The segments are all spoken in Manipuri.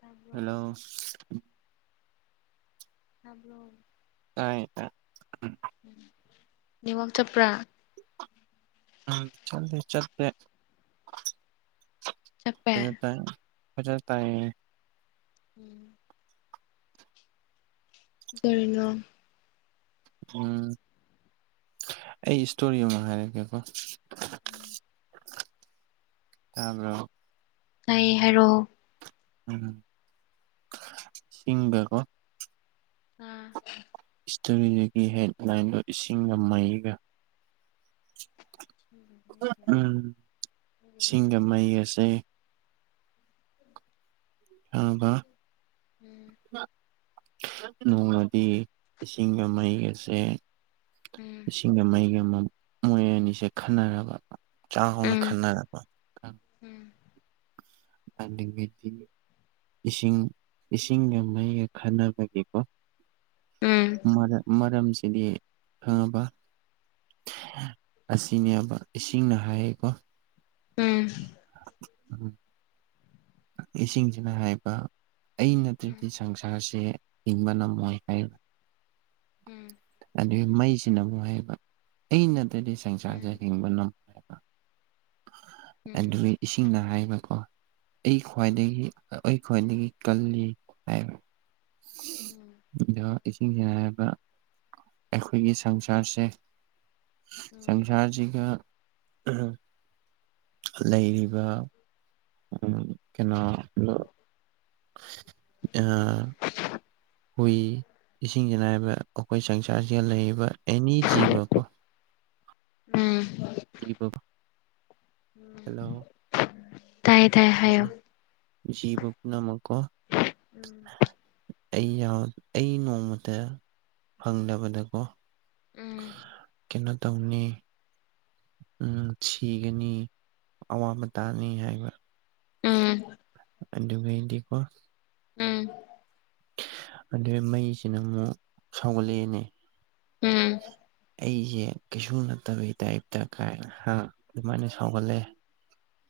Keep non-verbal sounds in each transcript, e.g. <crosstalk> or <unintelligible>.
ꯇꯥꯕ꯭ꯔꯣ ꯍꯜꯂꯣ ꯍꯥꯏꯕ꯭ꯔꯣ ꯇꯥꯏ ꯇꯥꯏ ꯅꯤꯉꯥꯛ ꯆꯠꯄ꯭ꯔꯥ ꯎꯝ ꯆ ꯆꯠ ꯆꯠꯄꯦ ꯍꯖ ꯇꯥꯏ ꯎꯝ ꯇꯔꯅꯣ ꯎꯝ ꯑꯩ ꯏꯁꯇꯣꯔꯤꯑꯣ ꯑꯃ ꯍꯥꯏꯔꯛꯒꯦꯀꯣ ꯇꯥꯔ ꯑꯩ ꯍꯥꯏꯔꯛꯑꯣ ꯎꯝ ꯁꯤꯁꯤꯡꯒꯀꯣ ꯑꯥ ꯏꯁꯇꯣꯔꯤꯗꯨꯒꯤ ꯍꯦꯠꯂꯥꯏꯟꯗꯣ ꯏꯁꯤꯡꯒ ꯃꯩꯒ ꯎꯝ ꯅꯪꯒꯤ ꯏꯁꯤꯡꯒ ꯋꯥꯔꯤꯁꯦ ꯃꯩ ꯑꯁꯦ ꯑꯥ ꯎꯝ ꯅꯣꯡꯃꯗꯤ ꯏꯁꯤꯡꯒ ꯃꯩꯒꯁꯦ ꯎꯝ ꯏꯁꯤꯡꯒ ꯃꯩꯒ ꯃꯣꯏ ꯑꯅꯤꯁꯦ ꯈꯟꯅꯔꯕ ꯎꯝ ꯆꯥꯎꯅ ꯈꯟꯅꯔꯕ ꯎꯝ ꯑꯦ ꯏꯁꯤꯡ ꯏꯁꯤꯡꯒ ꯃꯩꯒ ꯈꯟꯅꯅꯕꯒꯤꯀꯣ ꯎꯝ ꯎꯝ ꯃꯔꯝꯁꯤꯗꯤ ꯈꯪꯉꯕ ꯑꯁꯤꯅꯦꯕ ꯏꯁꯤꯡꯅ ꯍꯥꯏꯌꯦꯀꯣ ꯎꯝ ꯎ ꯏꯁꯤꯡꯁꯤꯅ ꯍꯥꯏꯕ ꯑꯩ ꯅꯠꯇ꯭ꯔꯗꯤ ꯁꯪꯁꯥꯔꯁꯦ ꯍꯤꯡꯕ ꯉꯝꯃꯣꯏ ꯍꯥꯏꯔꯤꯕ ꯎꯝ ꯑꯗꯨꯗꯒꯤ ꯃꯩꯁꯤꯅꯕꯨꯨꯛ ꯍꯥꯏꯩꯕ ꯑꯩꯅꯠꯇꯗꯤ ꯎꯝ ꯁꯪꯁꯥꯔꯁꯦ ꯍꯤꯡꯕꯅ ꯑꯗꯨ ꯏꯁꯤꯡꯅ ꯍꯥꯏꯕꯀꯣ ꯑꯩ ꯈ꯭ꯋꯥꯏꯗꯒꯤ ꯍ ꯑꯩꯈꯣꯏꯗꯒꯤ ꯀꯜꯂꯤ ꯍꯥꯏꯕ ꯑ ꯏꯁꯤꯡꯁꯦ ꯍꯥꯏꯕ ꯑꯩꯈꯣꯏꯒꯤ ꯁꯪꯁꯥꯔꯁꯦ ꯁꯪꯁꯥꯔꯁꯤꯒ ꯂꯩꯔꯤꯕ ꯎꯝ ꯀꯅꯥ ꯑ ꯍꯨꯏ ꯏꯁꯤꯡ ꯆꯅꯥꯏꯕ ꯑꯩꯈꯣꯏ ꯁꯪꯁꯥꯔꯁꯤꯗ ꯂꯩꯔꯤꯕ ꯑꯦꯅꯤ ꯖꯤꯕ ꯀꯣ ꯎꯝ ꯖꯤꯕ ꯎꯝ <unintelligible> ꯍꯥꯏꯌꯣ ꯖꯤꯕꯄꯅ ꯃꯀꯣ ꯎꯝ ꯑꯩ ꯑꯩ ꯅꯣꯡꯃꯇ ꯐꯪꯗꯕꯗꯀꯣ ꯎꯝ ꯀꯩꯅꯣ ꯇꯧꯅꯤ ꯎꯝ ꯁꯤꯒꯅꯤ ꯑꯋꯥꯕ ꯇꯥꯅꯤ ꯍꯥꯏꯕ ꯎꯝ ꯑ ꯃꯗꯤꯀꯣ ꯎꯝ ꯑꯗꯨꯩ ꯃꯩꯁꯤꯅ ꯑꯃꯨꯛ ꯁꯥꯎꯒꯠꯂꯛꯑꯦꯅꯦ ꯎꯝ ꯑꯩꯁꯦ ꯀꯩꯁꯨ ꯅꯠꯇꯕꯒꯤ ꯇꯥꯏꯞꯇ ꯀꯥꯏ ꯑꯗꯨꯃꯥꯏꯅ ꯁꯥꯎꯒꯠꯂꯑꯦ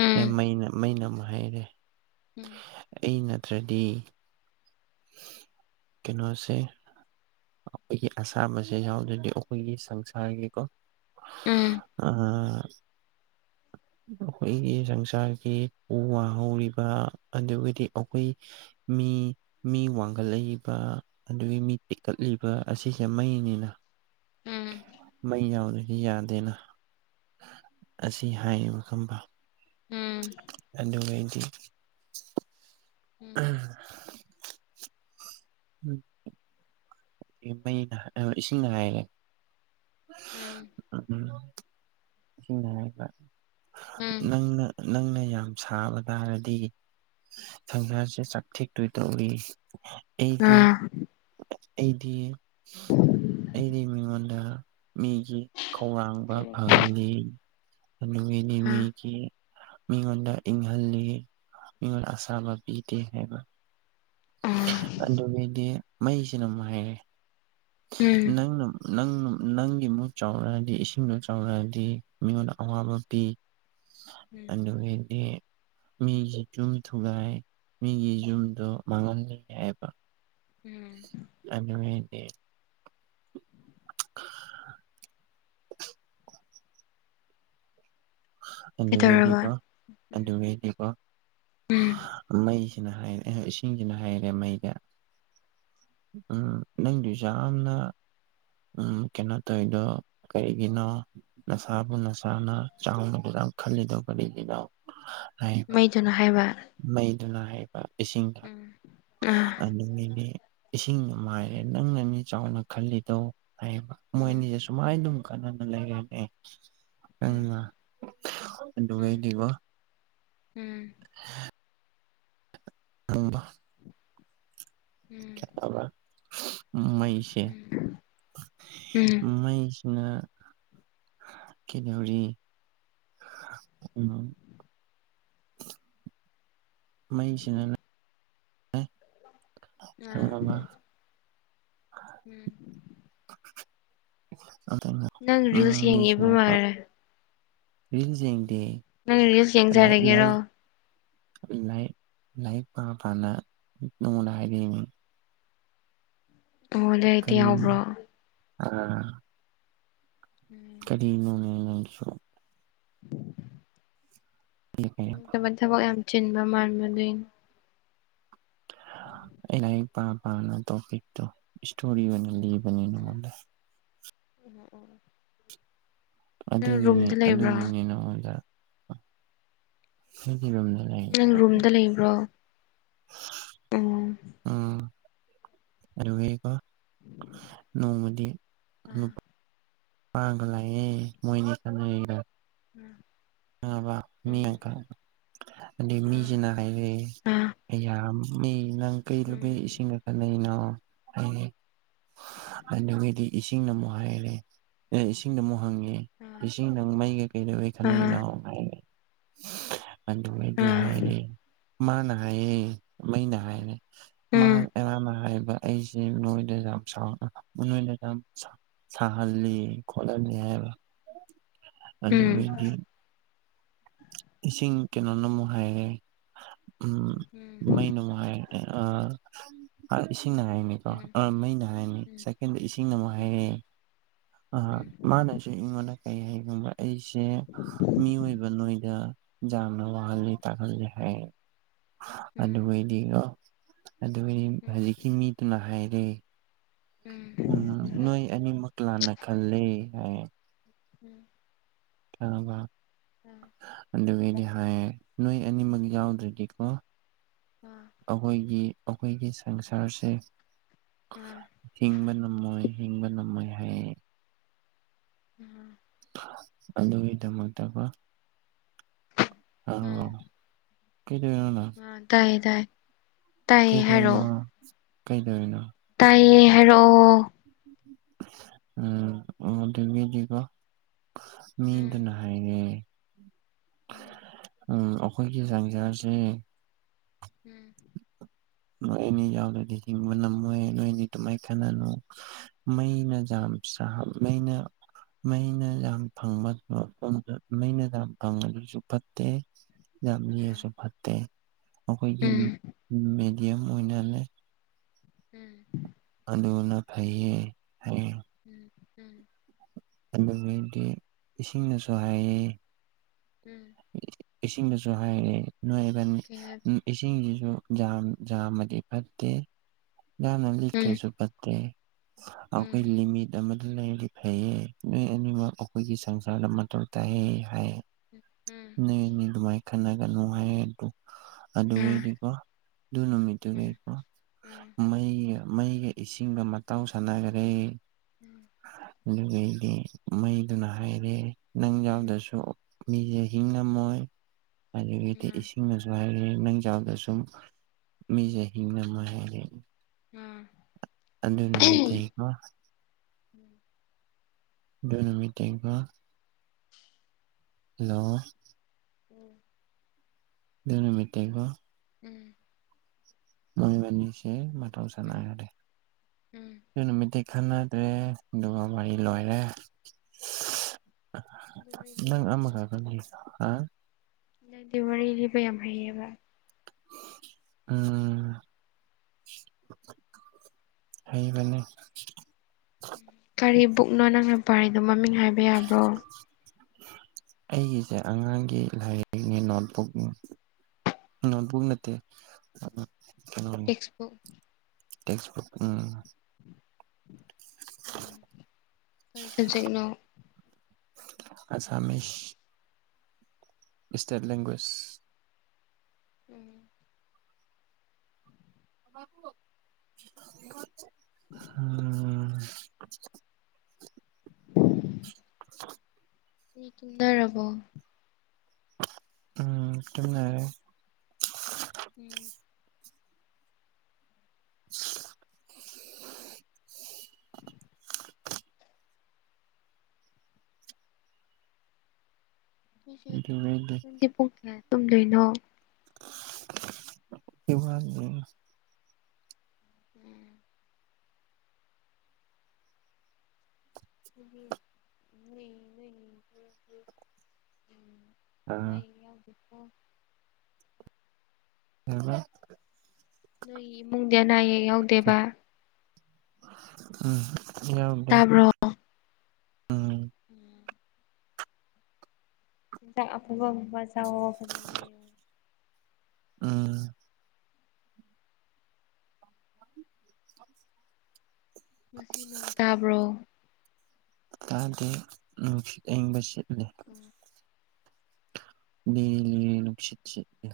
ꯎꯝ ꯑꯦ ꯎꯝ ꯃꯩꯅ ꯃꯩꯅ ꯑꯃ ꯍꯥꯏꯩꯔꯦ ꯎꯝ ꯑꯩ ꯅꯠꯇ꯭ꯔꯗꯤ ꯀꯩꯅꯣꯁ ꯑꯩꯈꯣꯏꯒꯤ ꯑꯁꯥꯕꯁꯦ ꯌꯥꯎꯗ꯭ꯔꯗꯤ ꯑꯩꯈꯣꯏꯒꯤ ꯁꯪꯁꯥꯔꯒꯤꯀꯣ ꯎꯝ ꯑ ꯑꯩꯈꯣꯏꯒꯤ ꯁꯪꯁꯥꯔꯒꯤ ꯎ ꯋꯥ ꯍꯧꯔꯤꯕ ꯑꯗꯨꯒꯗꯤ ꯑꯩꯈꯣꯏ ꯃꯤ ꯃꯤ ꯋꯥꯡꯈꯠꯂꯛꯏꯕ ꯑꯗꯨꯗꯒꯤ ꯃꯤ ꯇꯦꯛꯀꯠꯂꯤꯕ ꯑꯁꯤꯁꯦ ꯃꯩꯅꯤꯅ ꯎꯝ ꯌꯥꯎꯗꯗꯤ ꯌꯥꯗꯦꯅ ꯑꯁꯤ ꯍꯥꯏꯌꯦꯕ ꯈꯪꯝꯕ ꯎꯝ ꯑꯅꯉꯗꯤ ꯎꯝ ꯌ꯭ꯋꯨꯝ ꯃꯩꯅ ꯏꯁꯤꯡ ꯉꯥꯏꯔꯦ ꯎꯝ ꯎꯕ ꯎꯝ ꯅꯪꯅ ꯅꯪꯅ ꯌꯥꯝ ꯁꯥꯕ ꯇꯥꯔꯗꯤ ꯁꯪꯁꯥꯔꯁꯦ ꯆꯥꯛꯊꯦꯛꯇꯣꯏ ꯇꯧꯏ ꯑꯥ ꯑꯩꯗꯤꯗꯤ ꯑꯩꯗꯤ ꯃꯤꯃꯥꯟꯗ ꯃꯤꯒꯤ ꯈꯧꯔꯥꯡꯕ ꯑ ꯐꯪꯍꯜꯂꯤ ꯑꯗꯨꯒꯤꯗꯤ ꯃꯤꯒꯤ ꯃꯤꯉꯣꯟꯗ ꯏꯪꯍꯜꯂꯤ ꯃꯤꯉꯣꯟꯗ ꯑꯁꯥꯕ ꯄꯤꯗꯦ ꯍꯥꯏꯕ ꯑꯣ ꯑꯗꯨꯒꯤꯗꯤ ꯃꯩꯁꯤꯅ ꯑꯃꯨꯛ ꯍꯥꯏꯔꯦ ꯎꯝ ꯅꯪꯅ ꯅꯪ ꯅꯪꯒꯤ ꯃꯨꯠ ꯆꯥꯎꯔꯛꯑꯗꯤ ꯏꯁꯤꯡꯗꯣ ꯆꯥꯎꯔꯛꯑꯗꯤ ꯃꯤꯉꯣꯟꯗ ꯑꯋꯥꯕ ꯄꯤ ꯎꯝ ꯑꯗꯨꯗꯩꯗꯤ ꯃꯤꯒꯤ ꯌꯨꯝ ꯊꯨꯒꯥꯏ ꯃꯤꯒꯤ ꯌꯨꯝꯗꯣ ꯃꯥꯡꯍꯜꯂ ꯌꯥꯏꯕ ꯎꯝ ꯑꯗꯨꯅꯦꯗꯦ <unintelligible> ꯀꯩꯗꯧꯔꯕ ꯑꯗꯨꯒꯤꯗꯤꯀꯣ ꯎꯝ ꯑꯗꯨꯒꯤꯗꯤꯀꯣ ꯎꯝ ꯃꯩꯁꯤꯅ ꯍꯥꯏꯔꯦ ꯏꯁꯤꯡꯁꯤꯅ ꯍꯥꯏꯔꯦ ꯃꯩꯗ ꯎꯝ ꯅꯪꯗꯨꯁꯨ ꯌꯥꯝꯅ ꯎ ꯀꯩꯅꯣ ꯇꯧꯋꯔꯤꯗꯣ ꯀꯔꯤꯒꯤꯅꯣ ꯅꯁꯥꯕꯨ ꯅꯁꯥꯅ ꯆꯥꯎꯅ ꯗꯨꯌꯥꯝ ꯈꯜꯂꯤꯗꯣ ꯀꯔꯤꯒꯤꯅ ꯍꯥꯏꯕ ꯃꯩꯗꯨꯅ ꯍꯥꯏꯕ ꯃꯩꯗꯨꯅ ꯍꯥꯏꯕ ꯏꯁꯤꯡꯗ ꯎꯝ ꯑꯥ ꯅꯅꯤ ꯏꯁꯤꯡꯅ ꯃꯥꯏꯔꯦ ꯎꯝ ꯅꯪꯅ ꯃꯤ ꯆꯥꯎꯅ ꯈꯜꯂꯤꯗꯣ ꯍꯥꯏꯌꯦꯕ ꯃꯣꯏ ꯎꯝ ꯑꯅꯤꯁ ꯃꯥꯏ ꯑꯗꯨꯝ ꯀꯥꯟꯅꯅ ꯂꯩꯒꯦꯅꯦ ꯎꯝ ꯎꯝ ꯑꯗꯨꯕꯦꯗꯤꯒ ꯎꯝ ꯑꯝꯕ ꯎꯝ ꯈ ꯃꯩꯁꯦ ꯎꯝ ꯎꯝ ꯃꯩ ꯀꯗꯧꯔꯤ ꯎ ꯃꯩꯁꯤꯅ ꯎꯝ ꯈꯪꯉꯕ ꯎꯝ ꯅꯪ ꯔꯤꯜꯁ ꯌꯦꯡꯉꯤꯕ ꯎꯝꯁꯅꯦ ꯀ ꯎꯝ ꯎꯝ ꯅꯪ ꯔꯤꯜꯁ ꯌꯦꯡꯖꯔꯒꯦꯔꯣ ꯂꯩ ꯂꯩ ꯄꯥꯐꯅ ꯃꯤꯉꯣꯟꯗ ꯍꯥꯏꯕꯤꯅꯦ ꯑꯣ ꯑꯗꯨ ꯑꯗꯤ ꯌꯥꯎꯕ꯭ꯔꯣ ꯑ ꯎꯝ ꯀꯔꯤꯅꯣꯅꯦꯅꯣꯟꯁꯨ <unintelligible> ꯑꯩ ꯇꯕ ꯊꯕꯛ ꯌꯥꯝ ꯆꯤꯟꯕ ꯃꯜꯃꯗꯣꯏꯅꯤ ꯂꯥꯏꯔꯤꯛ ꯄꯥ ꯄꯥꯅ ꯇꯣꯄꯤꯛꯇꯣ ꯏꯁꯇꯣꯔꯤ ꯑꯣꯏꯅ ꯂꯤꯕꯅꯤ ꯅꯉꯣꯟꯗ ꯎꯝ ꯎꯝ ꯑꯗꯨꯒꯤꯅꯤ ꯂꯩꯕ꯭ꯔꯣ ꯑꯗꯨꯒꯤꯅꯤ ꯅꯪꯉꯣꯟꯗ ꯍ ꯀꯔꯝꯅꯦ ꯅꯪ ꯔꯨꯝꯗ ꯂꯩꯕ꯭ꯔꯣ ꯎ ꯑꯣ ꯑꯕꯒ ꯅꯣꯡꯃꯗꯤ ꯑꯥ ꯑꯥ ꯃꯥꯒ ꯂꯌꯦ ꯃꯣꯏꯅꯤ ꯁꯅ ꯎꯝ ꯕ ꯃꯤ ꯑꯃꯀ ꯑꯗꯩ ꯑꯥ ꯃꯤꯁꯤꯅ ꯍꯥꯏꯔ ꯑꯩꯌꯥꯝꯃꯤ ꯅꯪ ꯀꯩ ꯂꯨꯃꯤ ꯎꯝ ꯏꯁꯤꯡ ꯑꯅꯩꯅ ꯑꯩ ꯑꯗꯨꯗꯒꯤꯗꯤ ꯏꯁꯤꯡꯅ ꯑꯃꯨꯛ ꯍꯥꯏꯔꯦ ꯏꯁꯤꯡꯗ ꯑꯃꯨꯛ ꯍꯪꯉꯦ ꯑꯥ ꯏꯁꯤꯡ ꯅꯪ ꯃꯩꯒ ꯀꯩ ꯂꯩꯧꯋꯦ ꯈꯅꯩꯅꯥ ꯑꯥ ꯑꯗꯨꯗꯤ ꯑꯥ ꯍꯥꯏꯔꯦ ꯃꯥꯅ ꯍꯥꯏꯌꯦ ꯃꯩꯅ ꯍꯥꯏꯔꯦ ꯃꯥ ꯎꯝ ꯑꯔꯅ ꯍꯥꯏꯕ ꯑꯩꯁꯦ ꯅꯣꯏꯗ ꯌꯥꯝ ꯁꯥꯎ ꯅꯣꯏꯗ ꯌꯥꯝ ꯁ <unintelligible> ꯁꯥꯍꯜꯂꯤ ꯈꯣꯠꯍꯜꯂꯤ ꯍꯥꯏꯕ ꯎꯝ ꯎꯝ ꯑꯗꯨꯗꯤ ꯏꯁꯤꯡ ꯀꯩꯅꯣꯅ ꯑꯃꯨꯛ ꯍꯥꯏꯔꯦ ꯎꯝ ꯎꯝ ꯎꯝ ꯃꯩ ꯅꯨꯡꯉꯥꯏ ꯏꯁꯤꯡ ꯉꯥꯏꯅꯤ ꯑ ꯎꯝ ꯑ ꯃꯩꯅ ꯍꯥꯏꯔꯅꯦ ꯎꯝ ꯁꯦꯀꯦꯟꯗ ꯏꯁꯤꯡꯅ ꯑꯃꯨꯛ ꯍꯥꯏꯔꯛꯑꯦ ꯑ ꯎꯝ ꯃꯥꯅ ꯑꯩꯉꯣꯟꯗ ꯀꯩ ꯍꯥꯏꯒꯕ ꯑꯩꯁꯦ ꯃꯤꯑꯣꯏꯕ ꯅꯣꯏ ꯅ ꯋꯥꯍꯜ ꯇꯥꯍꯜ ꯍꯥꯏ ꯑꯗꯨꯗ ꯔꯣ ꯑꯗꯨꯗꯤ ꯎꯝ ꯍꯧꯖꯤꯛꯀꯤ ꯃꯤꯗꯨꯅ ꯍꯥꯏꯔꯦ ꯎꯝ ꯎꯝ ꯅꯣꯏ ꯑꯅꯤꯃꯛ ꯂꯥꯟꯅ ꯈꯜꯂꯦ ꯍꯥꯏ ꯎꯝ ꯑꯅꯨꯒ ꯑꯥ ꯑꯗꯨꯗꯩꯗꯤ ꯍꯥꯏ ꯌꯦ ꯅꯣꯏ ꯑꯅꯤꯃꯛ ꯌꯥꯎꯗ꯭ꯔꯗꯤꯀꯣ ꯑꯥ ꯑꯩꯈꯣꯏꯒꯤ ꯑꯩꯈꯣꯏꯒꯤ ꯁꯪꯁꯥꯔꯁꯦ ꯑꯥ ꯍꯤꯡꯕ ꯉꯝꯃꯣꯏ ꯍꯕ ꯅ ꯃ ꯍ ꯎꯝ ꯑꯗꯨꯒꯤꯗꯃꯛꯇꯀꯣ ꯎꯝ ꯀ ꯑ ꯇꯥꯏꯌꯦ ꯇꯥꯏꯌꯦ ꯀꯩꯗꯧꯔꯤꯅꯣ ꯍꯥꯏꯔꯛꯑꯣ ꯀꯩꯗꯧꯔꯤꯅꯣ ꯇꯥꯏꯌꯦ ꯍꯥꯏꯔꯛꯑꯣ ꯎꯝ ꯎꯗꯨꯕꯤꯀꯣ ꯎꯝ ꯃꯤꯗꯅꯍꯥꯏ ꯎꯝ ꯎꯝ ꯑꯩꯈꯣꯏꯒꯤ ꯆꯥꯡꯖꯔꯁꯦ ꯎꯝ ꯅꯣꯏ ꯑꯅꯤ ꯌꯥꯎꯗꯗꯤ ꯍꯤꯡꯕꯅꯝꯃꯦ ꯅꯣꯏꯅꯤ ꯇꯃꯥꯏ ꯈꯅꯅꯣ ꯃꯩꯅ ꯌꯥꯝ ꯁꯥ ꯃꯩꯅ ꯃꯩꯅ ꯌꯥꯝ ꯐꯪꯕ ꯃꯩꯅ ꯌꯥꯝ ꯐꯪꯕ ꯑꯗꯨꯁꯨ ꯐꯠꯇꯦ ꯌꯥꯝ ꯑꯥ ꯌꯦꯑꯁꯨ ꯐꯠꯇꯦ ꯑꯩꯈꯣꯏꯒꯤ ꯎꯝ ꯃꯦꯗꯤꯌꯝ ꯑꯣꯏꯅꯅꯦ ꯎꯝ ꯑꯗꯨꯅ ꯐꯩꯌꯦ ꯐꯩꯌꯦ ꯎꯝ ꯎꯝ ꯑꯗꯨꯗꯤ ꯏꯁꯤꯡꯅꯁꯨ ꯍꯥꯏꯌꯦ ꯎꯝ ꯏꯁꯤꯡꯗꯁꯨ ꯍꯥꯏꯔꯦ ꯅꯣꯏꯕ ꯀꯩ ꯍꯥꯏꯕ ꯏꯁꯤꯡꯁꯤꯁꯨ ꯌꯥꯝ ꯌꯥꯝꯃꯗꯤ ꯐꯠꯇꯦ ꯌꯥꯝꯅ ꯎꯝ ꯂꯤꯛꯈ꯭ꯔꯁꯨ ꯐꯠꯇꯦ ꯎꯝ ꯑꯈꯣꯏ ꯂꯤꯃꯤꯠ ꯑꯃꯗꯤ ꯂꯩꯔꯤ ꯐꯩꯌꯦ ꯅꯣꯏ ꯑꯅꯤꯃꯛ ꯑꯩꯈꯣꯏꯒꯤ ꯁꯪꯁꯥꯔꯗ ꯃꯊꯧ ꯇꯥꯏ ꯍꯥꯏ ꯎꯝ ꯅꯅꯦ ꯑꯗꯨꯃꯥꯏꯅ ꯈꯟꯅꯒꯅꯨ ꯍꯥꯏꯗ ꯑꯥ ꯑꯗꯨꯒꯤꯗꯤꯀꯣ ꯑꯗꯨ ꯅꯨꯃꯤꯠ ꯎꯝ ꯑꯗꯨꯒꯀꯣ ꯎꯝ ꯃꯩꯒ ꯃꯩꯒ ꯏꯁꯤꯡꯒ ꯃꯇꯥꯎ ꯁꯥꯟꯅꯈꯔꯦ ꯎꯝ ꯑꯗꯨꯩꯗꯤ ꯃꯩꯗꯨꯅ ꯍꯥꯏꯔꯦ ꯅꯪ ꯌꯥꯎꯗꯁꯨ ꯃꯤꯖꯦ ꯍꯤꯡ ꯉꯝꯃꯣꯏ ꯑꯗꯨꯗꯒꯤꯗꯤ ꯎꯝ ꯏ ꯍꯤꯡꯉꯁꯨ ꯍꯥꯏꯔꯛꯑꯦ ꯅꯪꯖꯥꯗ ꯁꯨꯝ ꯃꯤꯁꯦ ꯍꯤꯡ ꯑꯃ ꯍꯥꯏꯔꯦ ꯎꯝ ꯑꯗꯨꯗ ꯅꯨꯃꯤꯠꯇ ꯑꯩ ꯅ ꯃꯤꯇꯤꯡ ꯀ ꯍꯜꯂꯣ ꯎꯝ ꯅ ꯃꯤꯇꯩꯀꯣ ꯎꯝ ꯃꯣꯏ ꯃꯅꯤꯁꯤ ꯃꯊꯪ ꯎꯝ ꯁꯅꯗꯦ ꯎꯝ ꯑꯗꯨ ꯅꯨꯃꯤꯠꯇꯤ ꯈꯟꯅꯗ꯭ꯔꯦ ꯑꯗꯨꯒ ꯋꯥꯔꯤ ꯂꯣꯏꯔꯦ ꯑꯗꯨ ꯋꯥꯔꯤ ꯂꯤꯕ ꯅꯪ ꯌꯥꯝ ꯑꯃꯒ ꯈ ꯍꯥ ꯗꯤ ꯋꯥꯔꯤ ꯂꯤꯕ ꯌꯥꯝ ꯍꯩꯌꯦꯕ ꯎꯝ ꯍꯩꯕꯅꯦ ꯀꯔꯤ ꯕꯨꯛꯅꯣ ꯅꯪꯅ ꯄꯔꯤꯗꯣ ꯃꯃꯤꯡ ꯍꯥꯏꯕ ꯌꯥꯕ꯭ꯔꯣ ꯑꯩꯒꯤꯁꯦ ꯑꯉꯥꯡꯒꯤ ꯂꯥꯏꯔꯤꯛꯅꯤ ꯅꯣꯠꯕꯨꯛꯅꯤ ꯎ ꯄꯨꯅꯠꯇꯦ ꯀꯩꯅꯣ ꯇꯦꯛꯁꯕꯨꯛ ꯎꯝ ꯎꯝ ꯀꯔꯤ ꯁꯕꯖꯦꯛꯅꯣ ꯑꯁꯥꯝꯃꯤꯁ ꯏꯁꯇꯦꯠ ꯂꯦꯡꯒ꯭ꯋꯦꯖ ꯎꯝ <inaudible> <inaudible> ꯃꯤ ꯇꯨꯝꯊꯔꯕꯣ꯫ ꯎꯝ ꯇꯨꯝꯅꯔꯦ꯫ ꯎꯝ꯫ <inaudible> ꯑꯩꯈꯣꯏꯁꯦ ꯑꯗꯨꯒꯩꯗꯤ ꯅꯪꯗꯤ ꯄꯨꯡ ꯀꯌꯥ ꯇꯨꯝꯗꯣꯏꯅꯣ꯫ ꯑꯩ ꯋꯠꯂꯤ꯫ ꯎꯝ꯫ ꯃ ꯃ ꯎ <unintelligible> ꯑꯣ꯫ <unintelligible> ꯉꯥꯏꯈꯣ꯫ ꯅꯣꯏ ꯏꯃꯨꯡꯗ ꯑꯅꯥ ꯅꯥꯏꯌꯦꯛ ꯌꯥꯎꯗꯦꯕ꯫ ꯎꯝ ꯌꯥꯎꯗꯦ꯫ ꯇꯥꯕ꯭ꯔꯣ ꯎꯝ ꯎꯝ ꯍꯤꯗꯥꯛ ꯑꯐꯥꯕ ꯆꯥꯎ ꯐꯖꯅ <unintelligible> ꯎꯝ꯫ ꯉꯁꯤ ꯅꯣꯡ ꯇꯥꯕ꯭ꯔꯣ꯫ ꯇꯗꯦ ꯅꯨꯡꯁꯤꯠ ꯑꯏꯪꯕ ꯁꯤꯠꯂꯦ꯫ ꯎꯝ ꯂꯤꯔꯤ ꯂꯤꯔꯤ ꯅꯨꯡꯁꯤꯠ ꯁꯤꯠꯂꯤ꯫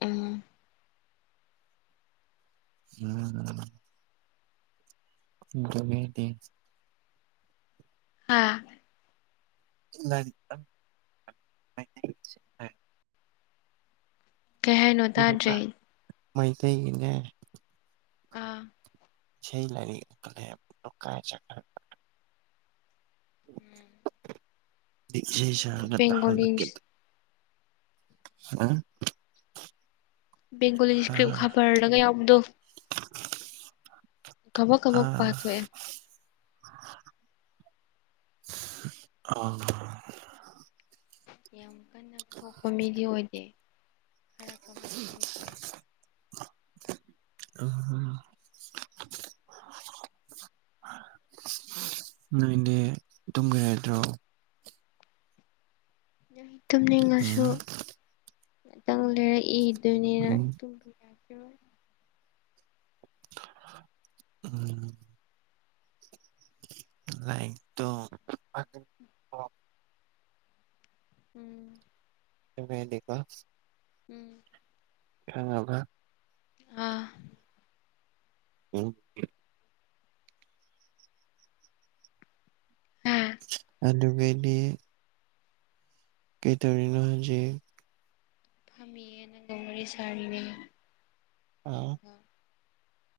ꯎꯝ꯫ ꯎꯝ꯫ ꯅꯈꯣꯏꯒꯤꯗꯤ꯫ ꯍꯥꯥ꯫ <unintelligible> ꯀꯩ ꯍꯥꯏꯅꯣ ꯑꯗꯨꯗꯨꯒ ꯇꯥꯗ꯭ꯔꯦ ꯃꯩꯇꯩꯒꯤꯅꯦ꯫ ꯑꯥ꯫ ꯏꯁꯩ ꯂꯩꯔꯤ ꯀꯥꯏ ꯆꯠ꯫ ꯎꯝ꯫ ꯏꯁꯩ ꯁꯛꯑꯒ ꯕꯦꯡꯒꯣꯂꯤ ꯇꯍꯥꯜꯂꯛ ꯀꯦ꯫ ꯑ꯫ ꯕꯦꯡꯒꯣꯂꯤ ꯏꯁꯀ꯭ꯔꯤꯞ ꯈꯕꯔꯗꯒ ꯌꯥꯎꯕꯗꯣ꯫ ꯀꯕꯛ ꯀꯕꯛ ꯄꯊꯣꯑꯦ꯫ ꯑꯥ꯫ ꯌꯥꯝ ꯀꯟꯅ ꯊꯣꯛꯄ ꯃꯤꯗꯤ ꯑꯣꯏꯗꯦ ꯈꯔ ꯀꯕ ꯀꯕꯛꯗꯤ ꯊꯣꯛꯑꯦ꯫ ꯑꯥꯍꯥ꯫ ꯅꯣꯏꯗꯤ ꯑꯗꯨꯝꯒ ꯍꯥꯏꯗ꯭ꯔꯣ꯫ ꯇꯨꯝꯅꯤꯡꯉꯁꯨ ꯎꯝ ꯉꯇꯪ ꯂꯩꯔꯛꯏꯗꯨꯣꯏꯅꯤꯅ꯫ ꯎꯝ ꯈꯤꯔꯣꯏ꯫ ꯎꯝ꯫ ꯂꯥꯏꯔꯤꯛꯇꯣ꯫ ꯎꯝ꯫ ꯇꯨꯝꯕ ꯌꯗꯦꯕ꯫ ꯎꯝ꯫ ꯈꯪꯉꯕ꯫ ꯑꯥ꯫ ꯑꯣ꯫ ꯍꯥ ꯑꯅꯕꯦꯕꯤ꯫ ꯀꯩꯇꯧꯔꯤꯅꯣ ꯍꯧꯖꯤꯛ꯫ ꯐꯝꯃꯤꯌꯦ ꯅꯒ ꯋꯥꯔꯤ ꯁꯔꯤꯅꯦ꯫ ꯑꯥ